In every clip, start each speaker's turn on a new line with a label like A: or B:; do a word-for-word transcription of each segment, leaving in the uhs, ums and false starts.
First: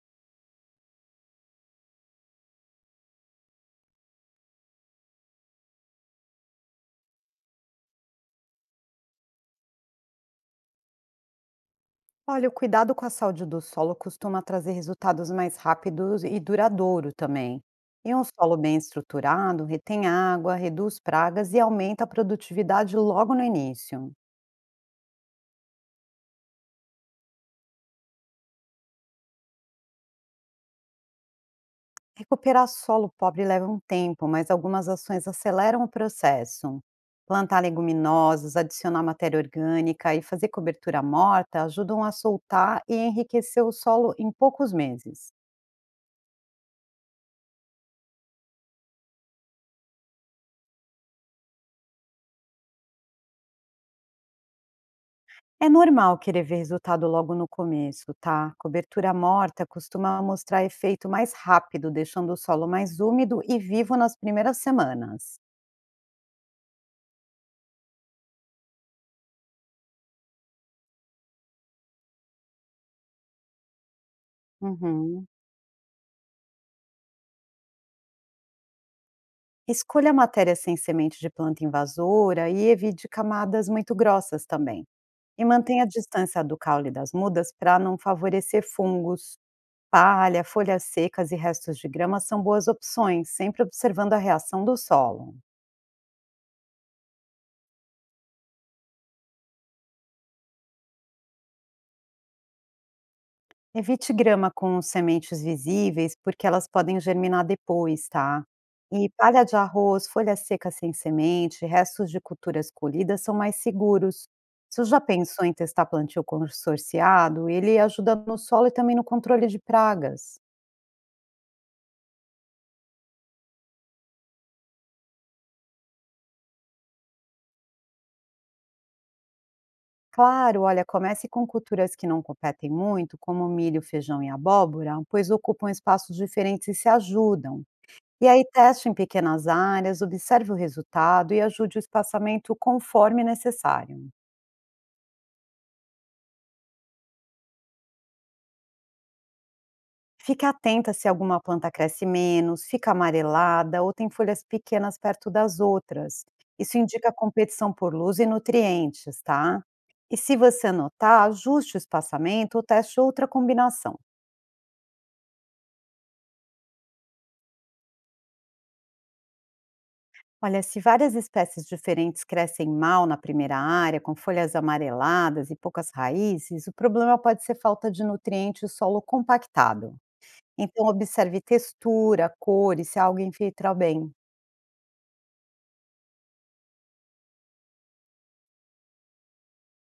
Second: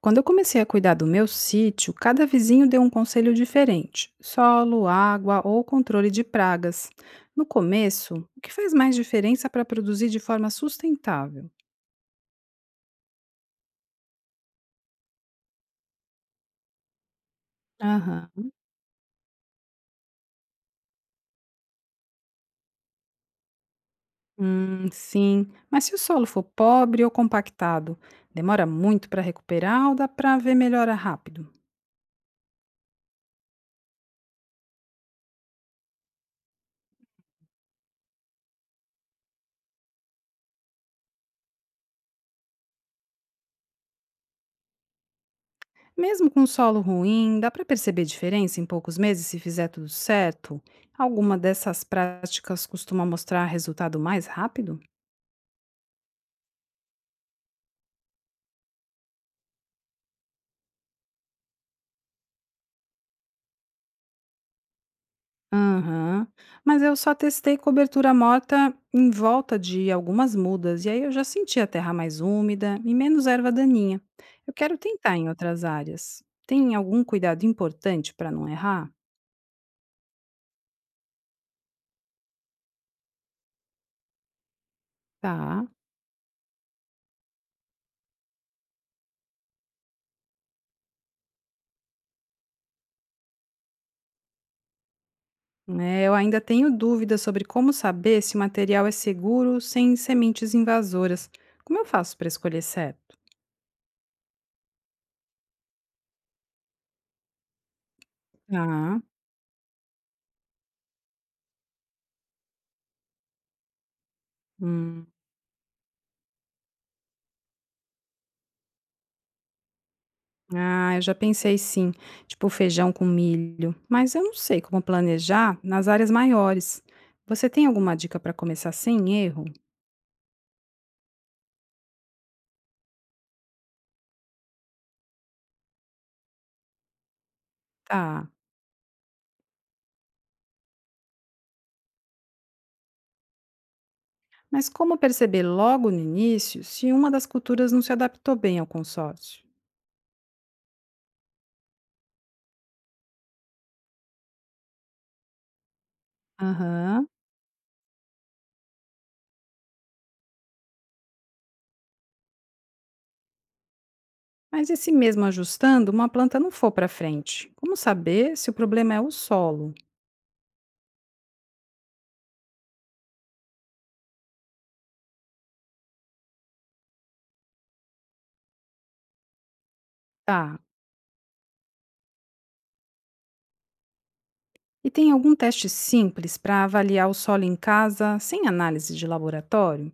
A: Quando eu comecei a cuidar do meu sítio, cada vizinho deu um conselho diferente: solo, água ou controle de pragas. No começo, o que faz mais diferença para produzir de forma sustentável?
B: Olha, o cuidado com a saúde do solo costuma trazer resultados mais rápidos e duradouro também. E um
A: Aham.
B: solo bem estruturado retém água, reduz pragas e aumenta a produtividade logo no início.
A: Hum, sim. Mas se o solo for pobre ou compactado, demora muito para recuperar ou dá para ver melhora rápido?
B: Recuperar solo pobre leva um tempo, mas algumas ações aceleram o processo. Plantar leguminosas, adicionar matéria orgânica e fazer cobertura morta ajudam a soltar e enriquecer o solo em poucos meses.
A: Mesmo com um solo ruim, dá para perceber diferença em poucos meses se fizer tudo certo? Alguma dessas práticas costuma mostrar resultado mais rápido?
B: É normal querer ver resultado logo no começo, tá? Cobertura morta costuma mostrar efeito mais rápido, deixando o solo mais úmido e vivo nas primeiras semanas.
A: Aham. Mas eu só testei cobertura morta em volta de algumas mudas, e aí eu já senti a terra mais úmida e menos erva daninha. Eu quero tentar
B: Uhum.
A: em outras áreas. Tem algum cuidado importante para não errar?
B: Escolha matéria sem semente de planta invasora e evite camadas muito grossas também. E
A: Tá.
B: mantenha a distância do caule das mudas para não favorecer fungos. Palha, folhas secas e restos de grama são boas opções, sempre observando a reação do solo.
A: É, eu ainda tenho dúvidas sobre como saber se o material é seguro sem sementes invasoras. Como eu faço para escolher certo?
B: Evite grama com sementes visíveis, porque elas podem germinar depois, tá?
A: Ah.
B: E palha de arroz, folha seca sem semente, restos de culturas colhidas são mais seguros. Você já pensou em testar plantio consorciado? Ele ajuda no solo e também no controle de pragas.
A: Ah, eu já pensei sim, tipo feijão com milho, mas eu não sei como planejar nas áreas maiores. Você tem alguma dica para começar sem erro?
B: Claro, olha, comece com culturas que não competem muito, como milho, feijão e abóbora, pois ocupam espaços diferentes e se ajudam.
A: Tá.
B: E aí teste em pequenas áreas, observe o resultado e ajude o espaçamento conforme necessário.
A: Mas como perceber logo no início se uma das culturas não se adaptou bem ao consórcio?
B: Fique atenta se alguma planta cresce menos, fica amarelada ou tem folhas pequenas perto das outras. Isso
A: Aham.
B: indica competição por luz e nutrientes, tá? E se você notar, ajuste o espaçamento ou teste outra combinação.
A: Mas e se mesmo ajustando, uma planta não for para frente? Como saber se o problema é o solo?
B: Olha, se várias espécies diferentes crescem mal na primeira área, com folhas amareladas e poucas raízes, o problema pode ser falta de nutrientes e solo compactado.
A: Tá.
B: Então observe textura, cor e se a água infiltra bem.
A: E tem algum teste simples para avaliar o solo em casa sem análise de laboratório?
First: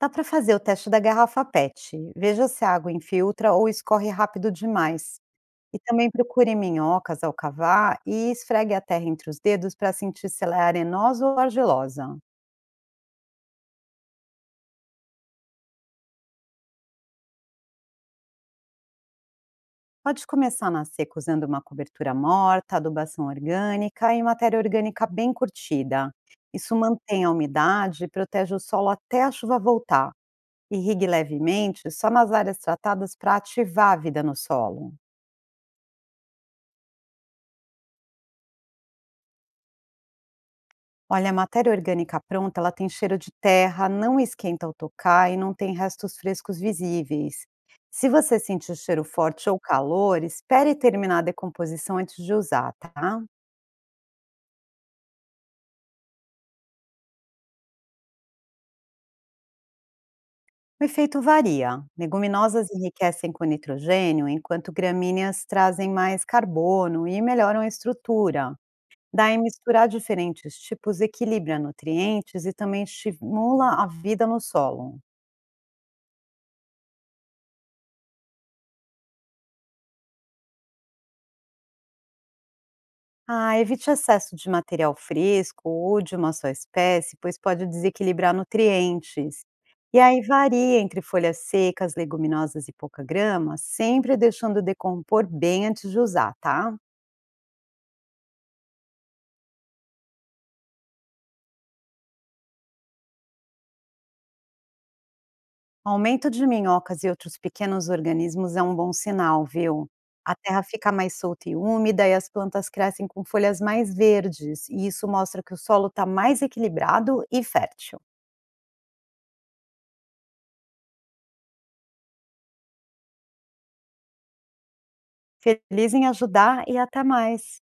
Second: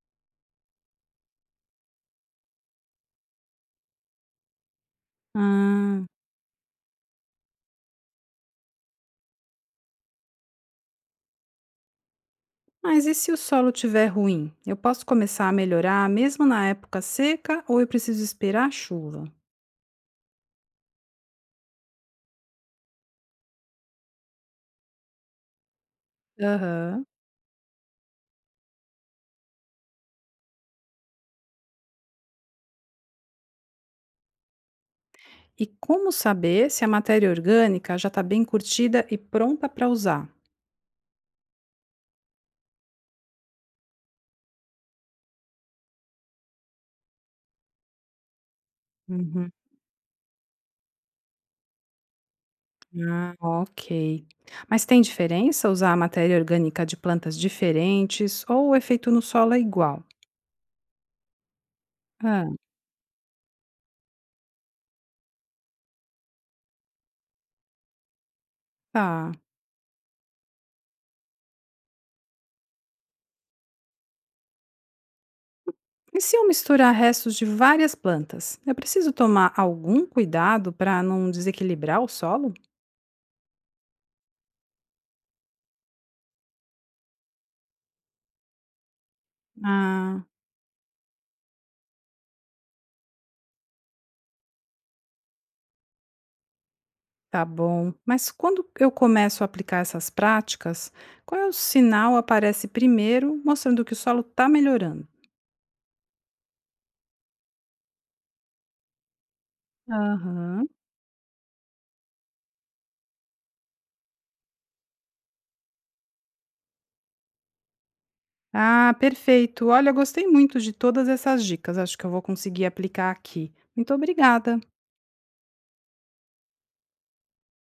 B: Dá para fazer o teste da garrafa P E T. Veja se a água infiltra ou escorre rápido demais. E
A: Ah.
B: também procure minhocas ao cavar e esfregue a terra entre os dedos para sentir se ela é arenosa ou argilosa.
A: Mas e se o solo tiver ruim? Eu posso começar a melhorar mesmo na época seca ou eu preciso esperar a chuva?
B: Pode começar na seca usando uma cobertura morta, adubação orgânica e matéria orgânica bem curtida. Isso
A: Aham.
B: mantém a umidade e protege o solo até a chuva voltar. Irrigue levemente só nas áreas tratadas para ativar a vida no solo.
A: E como saber se a matéria orgânica já está bem curtida e pronta para usar?
B: Olha, a matéria orgânica pronta, ela tem cheiro de terra, não esquenta ao tocar e não tem restos frescos visíveis. Se você sentir cheiro forte
A: Uhum.
B: ou calor, espere terminar a decomposição antes de usar, tá?
A: Ah, ok. Mas tem diferença usar a matéria orgânica de plantas diferentes ou o efeito no solo é igual?
B: O efeito varia.
A: Ah,
B: Leguminosas enriquecem com nitrogênio, enquanto gramíneas trazem mais carbono e melhoram a estrutura.
A: tá.
B: Daí misturar diferentes tipos equilibra nutrientes e também estimula a vida no solo.
A: E se eu misturar restos de várias plantas? Eu preciso tomar algum cuidado para não desequilibrar o solo?
B: Ah, evite excesso de material fresco ou de uma só espécie, pois pode desequilibrar nutrientes. E aí
A: Ah.
B: varia entre folhas secas, leguminosas e pouca grama, sempre deixando decompor bem antes de usar, tá?
A: Tá bom. Mas quando eu começo a aplicar essas práticas, qual é o sinal aparece primeiro, mostrando que o solo está melhorando?
B: Aumento de minhocas e outros pequenos organismos é um bom sinal, viu? A terra
A: Aham.
B: fica mais solta e úmida e as plantas crescem com folhas mais verdes, e isso mostra que o solo está mais equilibrado e fértil.
A: Ah, perfeito. Olha, eu gostei muito de todas essas dicas. Acho que eu vou conseguir aplicar aqui. Muito obrigada.
B: Feliz em ajudar e até mais!